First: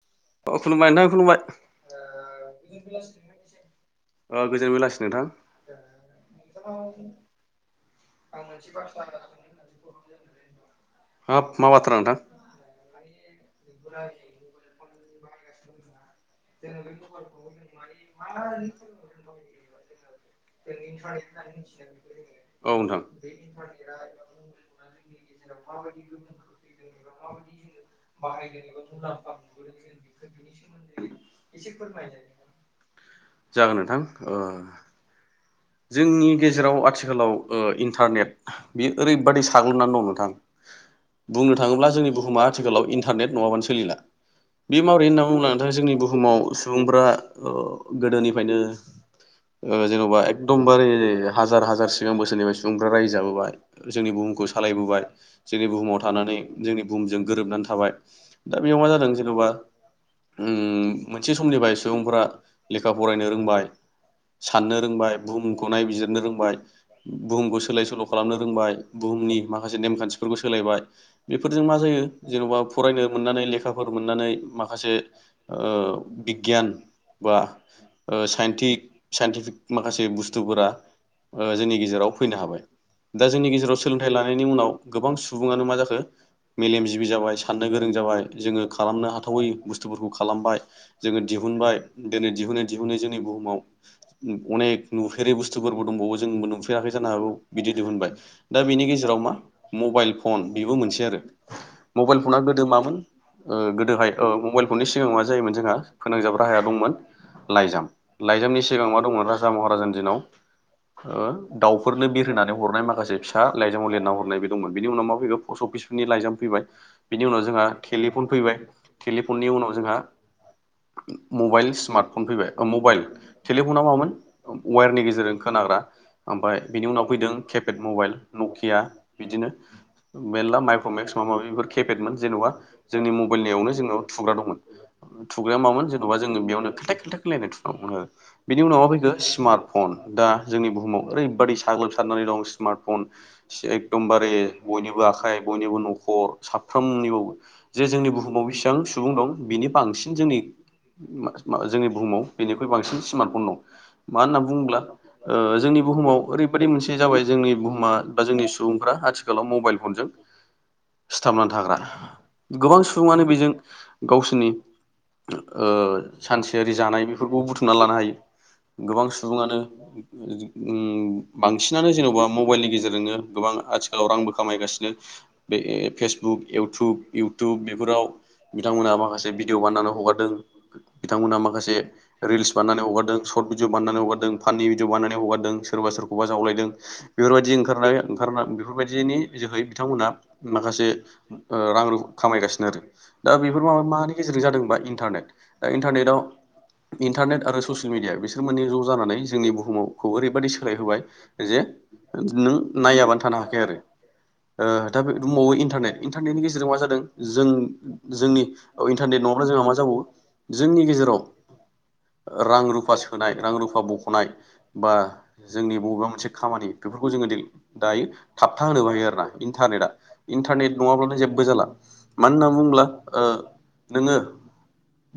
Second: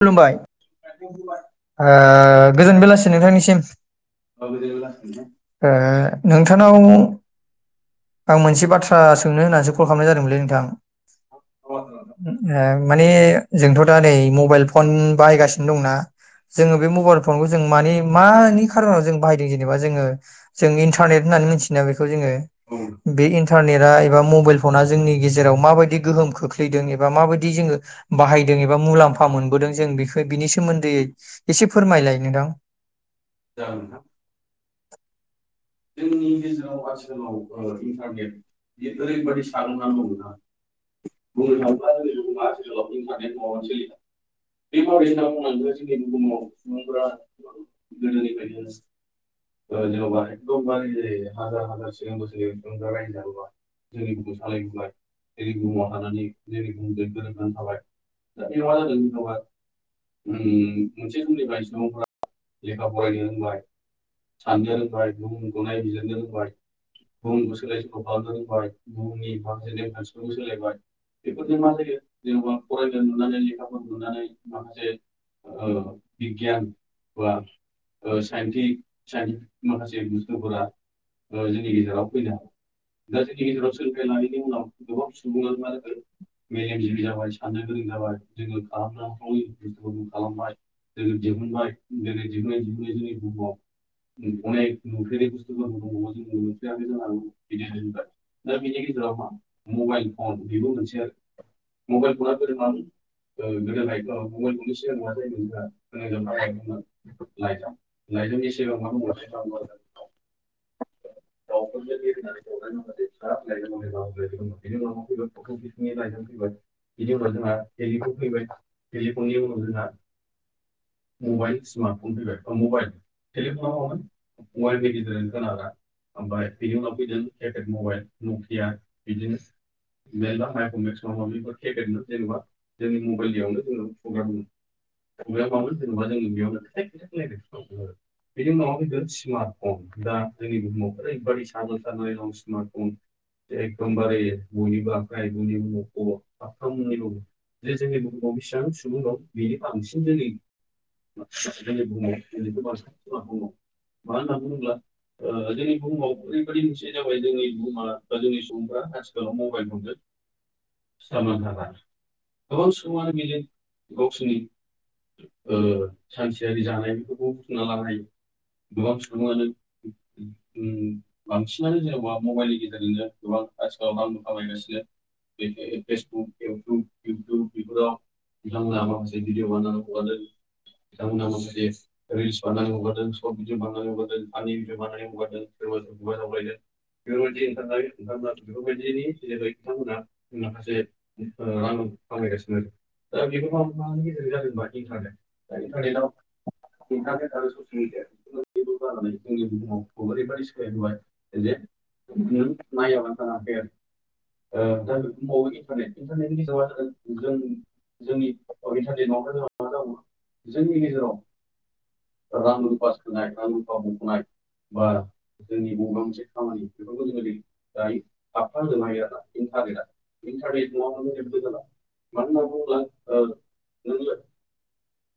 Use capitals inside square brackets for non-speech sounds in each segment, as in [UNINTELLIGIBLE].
खुलुमबाय अ खुलुमबाय नोंथां खुलुमबाय ओ गोजोन बेलासि नोंथांनिसिम ओ गोजोन बेलासि नोंथां नोंथांनाव आं मोनसे बाथ्रा सोंनो होननानैसो कल खालामनाय जादोंमोनलै नोंथां हाब मा ओ बाथ्रा नोंथां माने जोंथ' दा नै मबाइल उन बाहायगासिनो दंना? जोंङो बे मबाइल फनखौ जों माने मानि खारनाव जों बाहायदों जेनेबा जोंङो जों इन्टारनेट होननानै मिथियोना बेखौ जोंङो औ नोंथां बे इन्टारनेटआ एबा मबाइल फना जोंनि गेजेराव माबायदि गोहोम खोख्लैदों एबा माबादि जोंङो बाहायदों एबा मुलाम्फा मोन दों जों बेखो बिनि सोमोन्दै [UNINTELLIGIBLE] एसे फोरमायलाय नोंथां जागोन नोंथां ओ जोंनि गेजेराव आथिखालाव ओ इन्टारनेट बे ओरैबादि साग्लोबनानै दं नोंथां बुंनो थांङोब्ला जोंनि बुहुमा आथिखालाव इन्टारनेट नंङाबानो सोलिला। बे माबोरै होन्ना बुंङोब्ला नोंथां जोंनि बुहुमाव सुबुंफोरा ओ गोदोनिफ्रायनो ओ जेन'बा दमबारे हाजार हाजार सिगां बोसोरनिफ्राय सुबुंफ्रा रायजो जाबोबाय जोंनि बुहुमखौ सालायबोबाय जोंनि बुहुमाव थानानै जोंनि बुहुमजों गोरोबनानै थाबाय दा बेयाव मा जादों उम मोनसे समनिफ्राय सुबुंफोरा लेखा फरायनो रोंबाय साननो रोंबाय बुहुमखौ नायबिजिरनो रोंबाय बुहुमखौ सोलाय सोल' खालामनो रोंबाय बुहुमनि माखासे नेम खान्थिफोरखौ सोलायबाय बेफोरजों मा जायो जेन'बा फरायनो मोननानै लेखा फोर मोन्नानै माखासे ओ बिगगियान बा ओ साइनथि साइनथिफिग खासै बुस्थुफोरा ओ जोंनि गेजेराव फैनो हाबाय दा जोंनि गेजेराव सोलोंथाइ लानायनि उनाव गोबां सुबुंङानो मा जाखो मेलेमजिबि जाबाय साननो गोरों जाबाय जोंङो खालामनो हाथावै बुस्थुफोरखौ खालामबाय जोंङो दिहुनबाय दिनै दिहुनै दिहुनै जोंनि बुहुमाव अनेक नुफेरै बुस्थुफोरबो दंबावो जोंबो नुफेराखै जानो हागौ बिदि दिहुनबाय दा बेनि गेजेराव मा मबाइल फन बेबो मोनसे आरो मबाइल फना गोदो मामोन ओ गोदोहाय ओ मबाइल फननि सिगांङाव मा जायोमोन जोंहा फोनांजाब राहाया दंमोन लाइजाम लाइजामनि सिगांङाव मा दंमोन जा महाराजानि दिनाव ओ दाउफोरनो बिरहोनानै हरनाय माखासे फिसा लाइजामाव लिरना हरनाय बे दंमोन बेनि उनाव मा फैगौ पस्ट अफिसफोरनि लाइजाम फैबाय बिनि उनाव जोंहा टेलिफन फैबाय टेलिफननि उनाव जोंहा मबाइल स्मार्टफन फैबाय अ मबाइल टेलिफना मामोन अम वेरनि गेजेरजों खोनाग्रा ओमफाय बेनि उनाव फैदों केपेड मबाइल नकिया बिदिनो मेरला माइक्रमेक्स माबा माबि बेफोर केपेडमोन जेन'बा जोंनि मबाइलनियावनो जोंनाव थुग्रा दंमोन थुग्राया मामोन जेन'बा जोंङो बेयावनो खेल्थेक खेल्थेक होनलायनाय थुनांगौमोन आरो बेनि उनाव मा फैखो मार्टफन दा जोंनि बुहुमाव ओरैबादि साग्लोबसारनानै दं स्मार्टफन सेगखदमबारे बयनिबो आखाइ बयनिबो न'खर साफ्रोमनिआवबो जे जोंनि बुहुमाव बेसेबां सुबुं दं बिनि बांसिन जोंनि मा मा जोंनि बुहुमाव बेनिख्रुइ बांसिन स्मार्टफन दं मा होनना बुंङोब्ला ओ जोंनि बुहुमाव ओरैबायदि मोनसे जाबाय जोंनि बुहुमा बा जोंनि सुबुंफ्रा आथिखालाव मबाइल फनजों सिथाबनानै थाग्रा। गोबां सुबुंङानो बेजों गावसोरनि ओ सानसेयारि जानाय बेफोरखौ बुथुमना लानो हायो। गोबां सुबुंङानो ओ बांसिनानो जेनबा मबाइलनि गेजेरजोंनो गोबां आथिखालाव रांबो खामायगासिनो बे फेसबुक इउटुब इउटुब बेफोराव बिथांमोनहा माखासे भिडिअ बानायनानै हगारदों बिथांमोनहा माखासे रिल्स बाननानै हगारदों। भिडिअ बानायनानै हगारदों फानि भिडिअ बानायनानै हगारदों सोरबा सोरखौबा जावलायदों बेफोरबायदि ओंखारनाय ओंखारना बेफोरबायदिनि जोहै बिथांमोना माखासे ओ रां रु खामायगासिनो आरो दा बेफोर माबा मानि गेजेरजों जादों बा इन्टारनेट दा इन्टारनेटआव इन्टारनेट आरो सस मिडिया बिसोर मानि ज' जानानै जोंनि बुहुमाव खौ ओरैबादि सोलाय होबाय जे नों नायाबानो थानो हाखाया आरो ओ दा दंबावो इन्टारनेट इन्टारनेटनि गेजेराव मा जादों जों जोंनि इन्टारनेट नंङाबा जों मा जाबावो जोंनि गेजेराव रां रुफ रुफा सोनाय रां रुफा बखनाय बा जोंनि बबेबा मोनसे खामानि बेफोरखौ जोंङो दायो थाबथा होनोबो हायो आरोना इन्टारनेटआ इन्टारनेट नंङाबानो जेबो जाला मानो होनना बुंब्ला ओ नोंङो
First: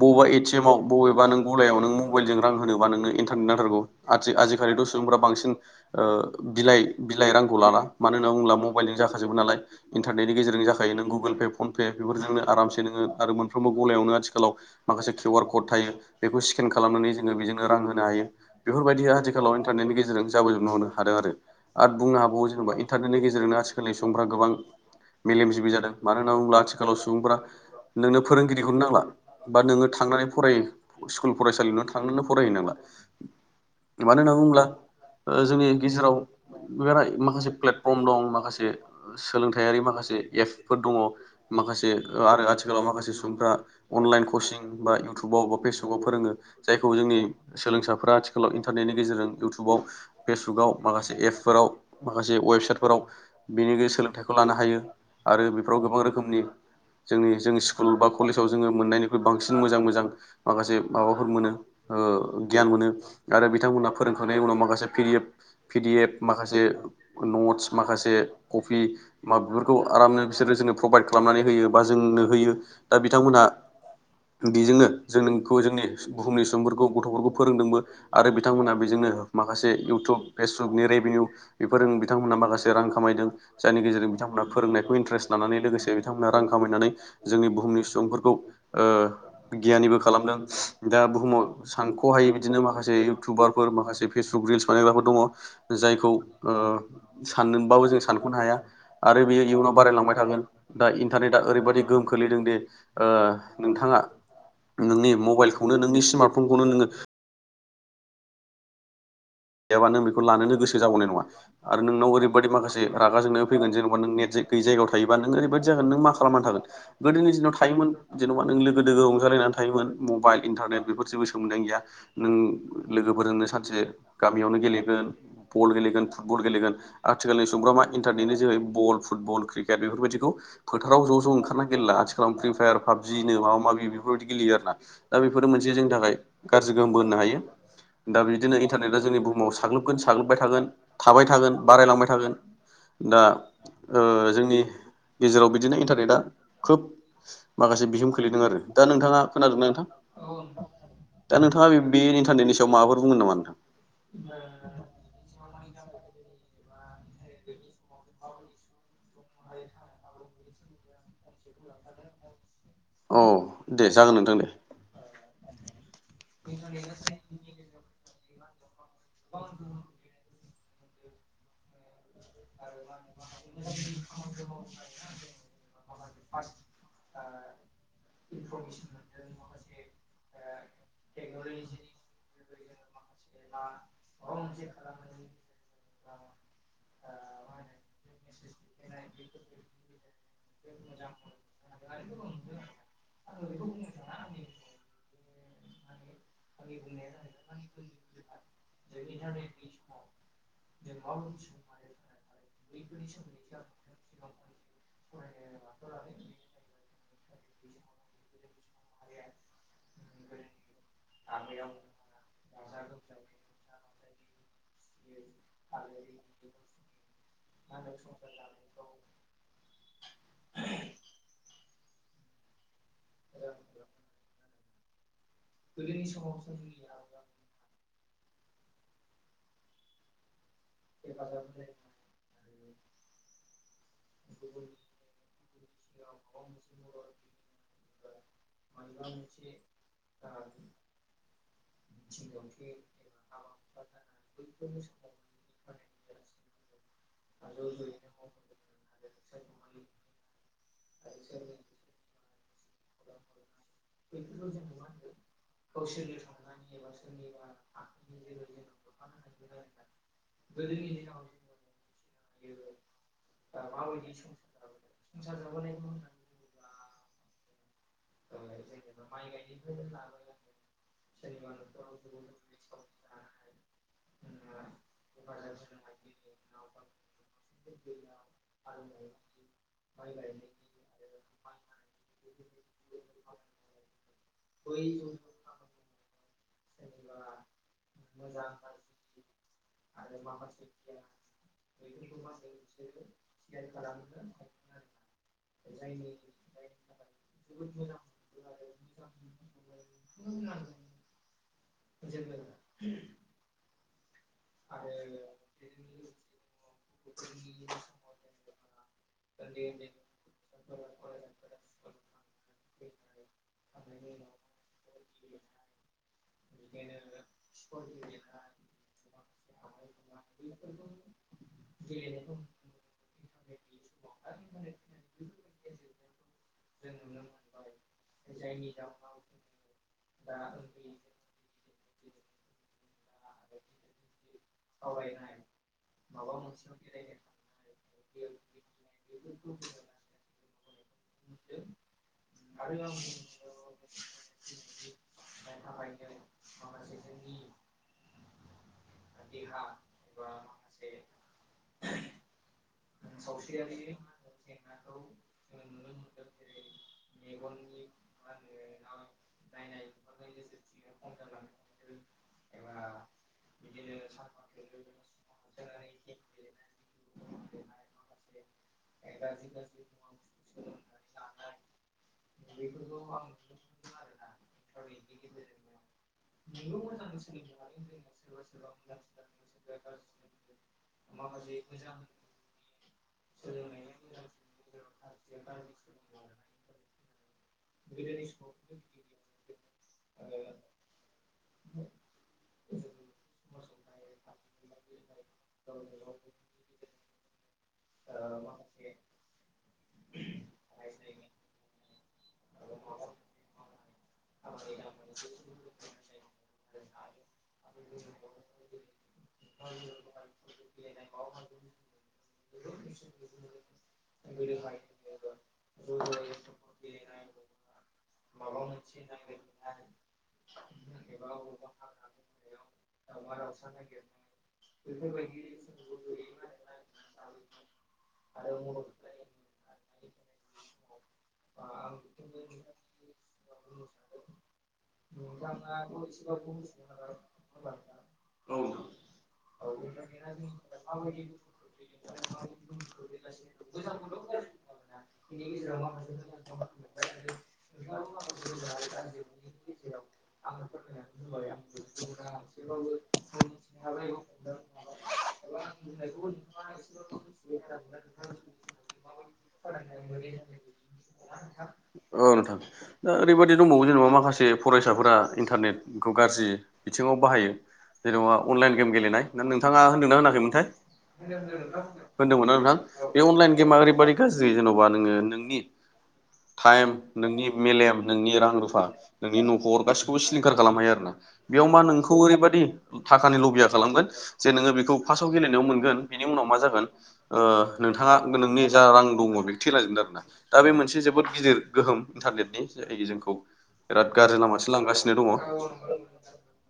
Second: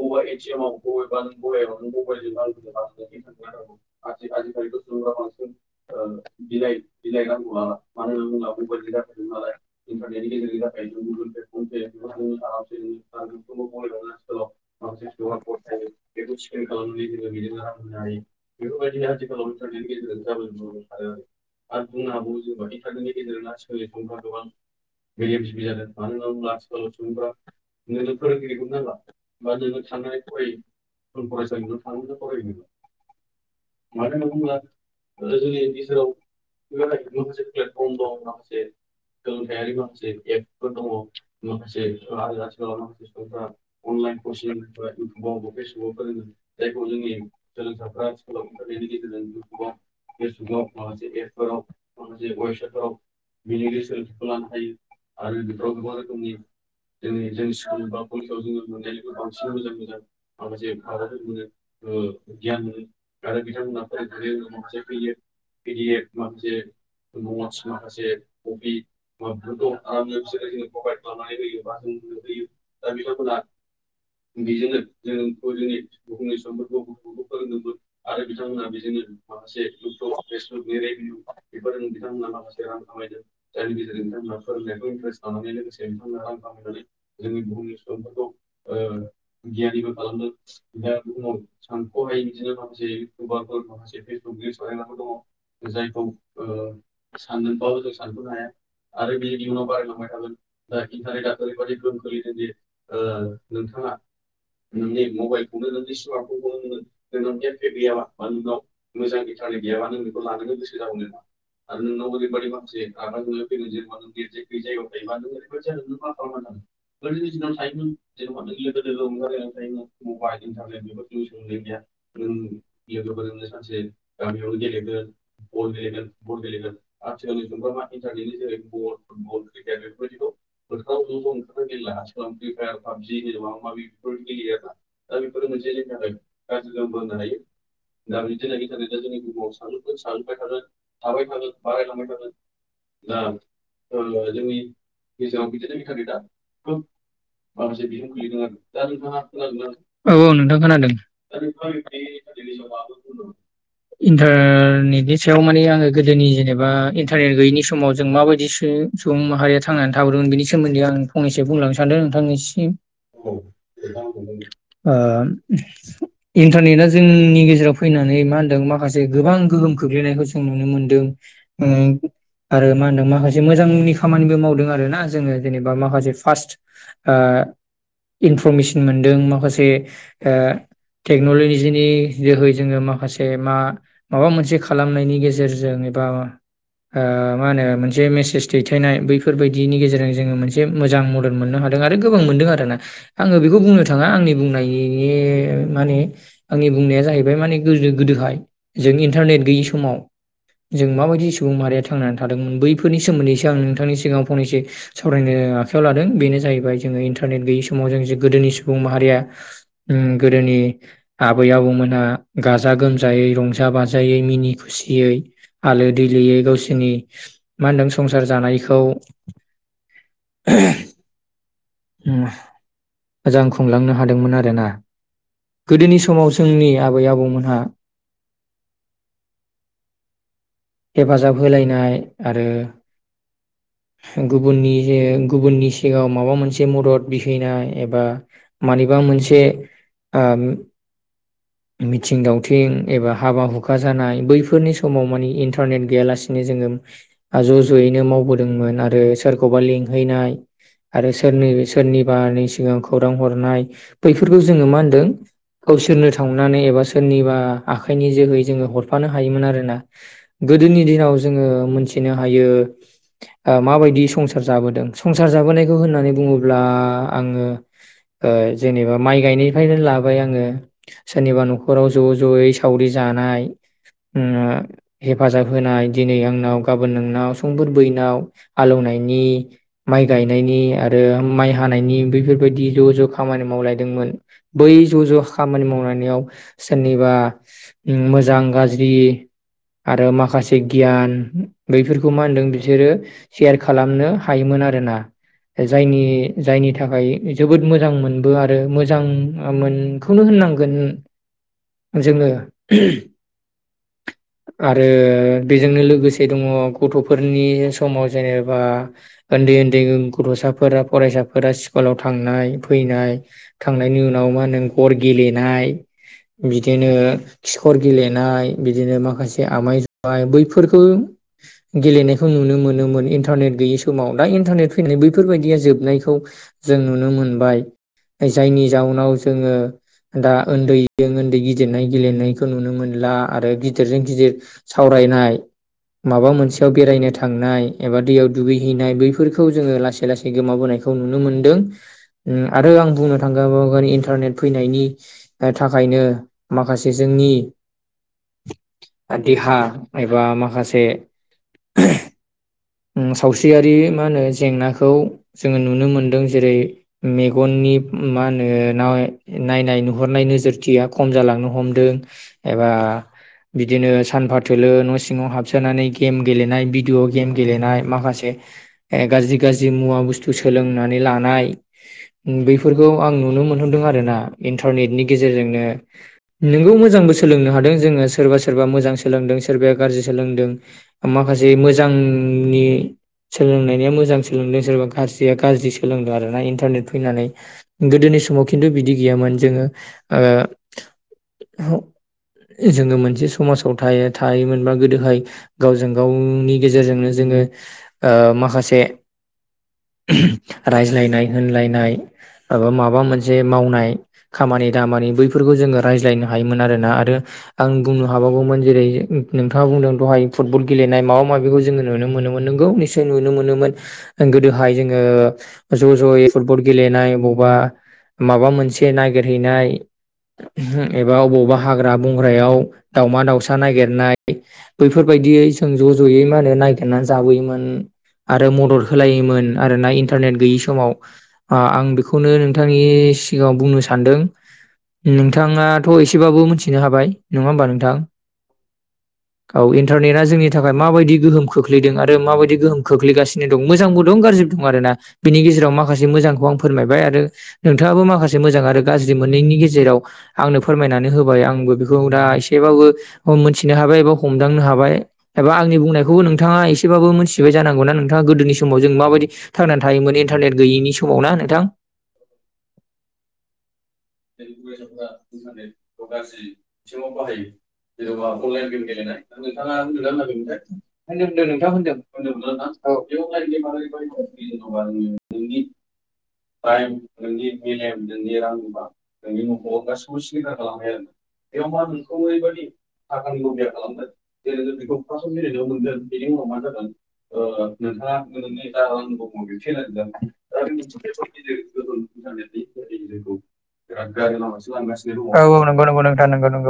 बबा ए टि एम आव बबेबा नों गलायाव नों बइलजों रां होनोबा नोंनो इन्टारनेट नांथारगौ आथि आजिखालिथ सुबुंफ्रा बांसिन ओ बिलाइ बिलाइ रांखौ लाला मानो होनना बुंब्ला मबाइलजों जाखाजोबो नालाय इन्टारनेटनि गेजेरजों जाखायो नों गुगोल पे फनपे बेफोरजोंनो आरामसे नोंङो आरो मोनफ्रोमबो गलायावनो आथिखालाव माखासे किउ आर कड थायो बेखौ स्केन खा खालामनानै जोंङो बेजोंनो रां होनो हायो बेफोरबायदि आथिखालाव इन्टारनेटनि गेजेरजों जाबोजोबनो मोनो हादों आरो आथ बुंनो हाबावो जेनेबा इन्टारनेटनि गेजेरजोंनो आथिखालनि सुबुंफ्रा गोबां मेलेमजिबि जादों मान मानो बुंब्ला आथिखालाव सुबुंफ्रा नोंनो फोरोंगिरिखौनो नांला बा नोंङो थांनानै फरायो स्कुल फरायसालियावनो थांनोनो फरायहैनांला मानो होनना बुंङोब्ला ओ जोंनि गेजेराव बिराराय माखासे प्लेटफर्म दं माखासे सोलोंथायारि माखासे एप्सफोर दंङ माखासे ओ आरो आथिखालाव माखासे सुबुंफ्रा अनलाइन कचिं बा इउटुबाव बा फेसबुकाव फोरोंङो जायखौ जोंनि सोलोंसाफ्रा आथिखालाव इन्टारनेटनि गेजेरजों इउटुबाव फेसबुकआव माखासे एप्सफोराव माखासे वेबसाइटफोराव बेनि सोलोंथाइखौ लानो हायो आरो बेफोराव गोबां रो रोखोमनि जोंनि जों स्कुल बा कलेजाव जोंङो मोननायनिख्रुइ बांसिन मोजां मोजां माखासे माबा फोर मोनो ओ गियान मोनो आरो बिथांमोनहा फोरोंखांनायनि उनाव माखासे P D F P D F माखासे नटस माखासे कपि माब्लरखौ आरामनो बिसोरो जोंङो प्रभाइद खालामनानै होयो बा जोंनो होयो दा बिथांमोनहा बेजोंनो जोनोमखौ जोंनि बुहुमनि सुबुंफोरखौ गथ'फोरखौ फोरोंदोंबो आरो बिथांमोनहा बेजोंनो माखासे इउटुब फेसबुकनि रेभिनिउ बेफोरजों बिथांमोनहा माखासे रां खामायदों जायनि गेजेरजों बिथांमोनहा फोरोंनायखौ इन्टारेस्ट लानानै से बिथांमोना रां खामायनानै जोंनि बुहुमनि सुबुंफोरखौ ओ गियानिबो खालामदों। बुहुमाव सानखहायै बिदिनो माखासे इउटुबारफोर माखासे फेसबुक रिल्स बानायग्राफोर दंङ जायखौ ओ सानदोंबाबो जों सानखनो हाया आरो बेयो इयुनाव बारायलांबाय थागोन दा इन्टारनेटा ओरैबायदि गोहोम खोलैदों दि ओ नोंथांङा नोंनि मबाइलखौ खौनो नोंनि स्मार्ट फन'खौनो नोंङो [UNINTELLIGIBLE] गैयाबा नों बेखौ लानोनो गोसो जाबावनाय नंङा आरो नोंनाव ओरैबायदि माखासे रागाजोंनाय फैगोन जेनबा नों नेट जायै गैयै जायगायाव थायोबा नों ओरैबायद जागोन नों मा खालामना थागोन गोदोनि दिनाव थायोमोन जेन'बा नों लोगो दो रंजालायनानै थायोमोन मबाइल इन्टारनेट बेफोर जेबो सोमोन्दोआनो गैया नों लोगोफोरजोंनो सानसे गामियावनो गेलेगोन बल गेलेगोन फुटबल गेलेगोन आथिखालनि सुबुंफ्रा मा इन्टारनेटनि जोहै बल फुटबल क्रिकेट बेफोरबायदिखौ फोथाराव ज' ज' ओंखारना गेलेला आथिखालाव फ्रि फायार पाबजिनो माबा माबि बेफोरबायदि गेलेयो आरोना दा बेफोरो मोनसे जोंनि थाखाय गाज्रि गोहोमबो होननो हायो दा बिदिनो इन्टारनेटआ जोंनि बुहुमाव साग्लोबगोन साग्लोबबाय थागोन थाबाय थागोन बारायलांबाय थागोन दा ओ जोंनि गेजेराव बिदिनो इन्टारनेटआ खोब माखासे बिहोम खोलैदों आरो दा नोंथांङा खोनादोंना नोंथां? औ औ नोंथां खोनादों दा नोंथांङा बे बे इन्टारनेटनि सायाव माबाफोर बुंगोन नामा नोंथां? इन्टार नेट नि सायाव माने आंङो गोदोनि जेनेब बा इन्टारनेट गैयिनि समाव जों माबायदि सो सुबुं माहारिया थांना हरोन बेनि सोमोन्दै आं फंनैसो बुंलांनो सानदों नोंथांनिसिम औ ओ दे जागोन नोंथां दे [UNINTELLIGIBLE] इन्टारनेटआ जोंनि गेजेराव फैनानै मा होनदों माखा से गोबां गोहोम खोख्लैनायखौ खौ नुनो मोनदों ओ आरो मा होनदों माखासे मोजांनि खामानिबो मावदों आरो। ना जोंङो जेनेबा माखसे फार्से ओ इनफ्रमेसिन मोन्दों माखासे ओ टेकनलजि जोहै जोंङो माखासे से मा माबा मोनसे खालामनायनि गेजेरजों एबा ओ मा होनो मोनसे मेसेज दैथायनाय बैफोर बायद दि नि गेजेरजों जोंङो मोनसे मोजां मद मोननो हादों आरो गोबां मोनदों आरोना आंङो बेखौ बुंनो थांङा आंनि बुंनाय ये माने आंनि बुंनाया जाहैबाय माने गोजो दोहाय जों इन्टारनेट गैयि समाव जों माबायदि सुबुं माहारिया थांनानै थादोंमोन बैफोरनि सोमोन्दैसो आं नोंथांनि सिगांङाव फंनैसो सावरायनो आखायाव लादों बेनो जाहैबाय जोङो इन्टारने गैय समाव जों जे गोदोनि सुबुं माहारिया उम गोदोनि आबै आबौ मोनहा गाजा गोम जायै रंजा बाजायै मिनि खुसियै आलो दैलोयै गावसोरनि मा होनदों संसार जानायखौ [UNINTELLIGIBLE] [UNINTELLIGIBLE] मोजां खुंलांनो हादोंमोन आरोना गोदोनि समाव जोंनि आबै आबौ मोनहा हेफाजाब होलायनाय आरो गुबुननि जे गुबुननि सिगाङाव माबा मोनसे मदद बिहैनाय एबा मानिबा मोनसे ओ मिथिं दावथिं एबा हाबा हुखा जानाय बैफोरनि समाव माने इन्टारनेट गैयालासिनो जोङो ज' ज'यैनो मावबोदोंमोन आरो सोरखौबा लिंहैनाय आरो सोरनि सोरनिबा सिागां खौरां हरनाय बैफोरखौ जोंङो मा होनदों गावसोरनो थांनानै एबा सोरनिबा आखाइनि जोहै जोंङो हरफानो हायोमोन आरोना गोदोनि दिनाव जोङो मोनथिनाय हायो आ माबादि संसार जाबोदों संसार जाबोनायखौ होननानै बुङोब्ला आ़ङो अ जेनेबा माइ गायनायनिफ्रायनो लाबाय आङो सोरनिबा न'खराव ज' ज'यै सावरि जानाय ओ हेफाजाब होनाय दिनै आंनाव गाबोन नोंनाव सफोर बैनाव हालौनायनि माइ गायनायनि आरो आरो माइ हानायनि बैफोरबायदि ज' ज' खामानि मावलायदोंमोन बै ज' ज' खामानि मावलनायाव सोरनिबा मोजां गाज्रि आरो माखासे गियान बैफोरखौ मा होनदों बिसोरो सेयार खालामनो हायोमोन आरोना जायनि जायनि थाखाय जोबोद मोजां मोनबो आरो मोजां मोनखौनो होननांगोन जोंङो आरो बेजोंनो लोगोसे दङ गथ'फोरनि समाव जेनेबा उन्दै उन्दै साफोरा फरायसाफोरा स्कुलाव थांनाय फैनाय थांनायनि उनाव मा होनो गर गेलेनाय बिदिनो खिखर गेलेनाय बिदिनो आमाय जाय बैफोरखौ गेलेनायखौ नुनो मोनोम इन्टारनेट गैयै समाव दा इन्टारनेट फैनाय बैफोरबायदिया जोबनायखौ जों नुनो मोनबाय जायनि जाउनाव जोङो दा उन्दैजों उन्दै गिदिरनाय गेलेनायखौ नुनो मोनला आरो गिदिरजों गिदिर सावरायनाय माबा मोनसेयाव बेरायनो थांनाय एबा दैयाव दुगैहैनाय बैफोरखौ खौ जोऔङो लासै लासै गोमाबोनायखौ खौ नुनो मोनदों आरो ओम आं बुंनो [UNINTELLIGIBLE] इन्टारनेट फैनायनि थाखायनो माखासे जोंनि देहा एबा माखासे ओम सावस्रियारि मा होनो जेंनाखौ जोङो नुनो मोनदों जेरै मेगननि मा होनो नायनाय नुहरनाय नोजोरथिया खम जालांनो हमदों एबा बिदिनो सानफा थोलोलो न' सिङाव हाबसोनानै गेम गेलेनाय भिदिअ गेम लेनाय मा खासे आ गाज्रि गाज्रि मुवा बुसथु सोलोंनानै लानाय बैफोरखौ आं नोनो मोनहरदों आरोना नंगौ मोजांबो सोलों नों हादों सोरबा मोजां सोलोंदों सोरबाया गाज्रि सोलोंदों माखासे मोजां नि सोलोंनानै मोजां सोलोंदों सोराया गारजिया गारजि सोलोंदों आरोना इनतारनेत फैनानै गोदोनि‌ समाव किन्तु बिदि गैया मोन जोङो आ ह जोङो मोनस समाजाव थायो थायोमोनबा गोदोहाय गावजों गावनि गेजेरजोंनो ओ माखासे उहुम रायज्लायनाय होनलायनाय आबा माबा मोनसे मावनाय खामानि दामानि बैफोरखौ जोङो रायज्लायनो हायोमोन आरोना आरो आं बुंनो हाबावगौमोन जेरै नोंथाङा बुंदों दहाय फुटबल गेलेनाय माबा माबिखौ जोङो नुनो मोनोमोन नंगौ निसय नुनो मोनोमोन गोदोहाय जोङो ज' ज'यै फुटबल गेलेनाय बबा माबा मोनसे नागिरहैनाय उहुम एबा अबावबा हाग्रा बंग्रायाव दाउमा दाउसा नागिरनाय बैफोरबायदियै जों ज' ज'यै मा होनो ना जाबोयोमोन आरो मदद होलायोमोन आरोना इन्टरनेट गयै समाव आ आं बेखौनो नोंथांनि सि सानदों नोंथाङाथ' एसेबाबो मिथिनो हाबाय नङा होमबा नोंथां? औ इन्टारनेटआ जोंनि थाखाय मा बायदि गोहोम खोख्लैदों आरो माबायदि गोहोम खोख्लैगासिनो दं मोजांबो दं गाज्रि दं आरोना बिनि गेजेराव माखासे मोजांखौ आं फोरमायबाय आरो नोंथाङाबो माखासे रो गाज्रि मोननैनि गेजेराव आंनो फोरमायनानै होबाय आंबो बेखौ दा एसेबाबो मोनथिनो हाबाय एबा हमदांनो हाबाय एबा आंनि बुंनायखौबो नोंथ थाङा एसेबाबो मिथिबाय जानांगौ ना नोंथाङा गोदोनि समाव जों माबायदि थांनानै थायोमोन इन्टारनेट गैयिनि समाव ना नोंथां? औ नोंथां दा ओरैबायदि दंबावो जेनेबा माखासे फरायसाफोरा इन्टारनेटखौ गाज्रि बिथिङाव बाहायो जेनेबा अनलाइन गेम गेलेनाय दा नोंथाङा होनदोंना होनाखैमोनथाय? [UNINTELLIGIBLE] होनदोंमोन ना नोंथां बे अनलाइन गेमा ओरैबादि गाज्रि जेन'बा नोङो नोंनि टाइम नोंनि मेलेम नोंनि रां रुफा नोंनि न'खर गासिखौबो सिलिंखार खालाम हायो आरोना बेयाव मा नोंखौ ओरैबादि थाखानि लबिया खालामगोन जे नोङो बेखौ फास्थआव गेलेनायाव मोन गोन बिनि उनाव मा जागोन ओ नोंथाङा नोंनि जा रां दङ बेखौ थैलाजोबगोन आरोना दा बे मोनसे जोबोद गिदिर गोहोम इन्टारनेटनि जाय जोंखौ [UNINTELLIGIBLE] बेराद बिराद गाज्रि लामाजों लामासो लांगासिनो थांगासिनो दं। औ औ नंगौ नंगौ दङ नोंथां नंगौ नंगौ।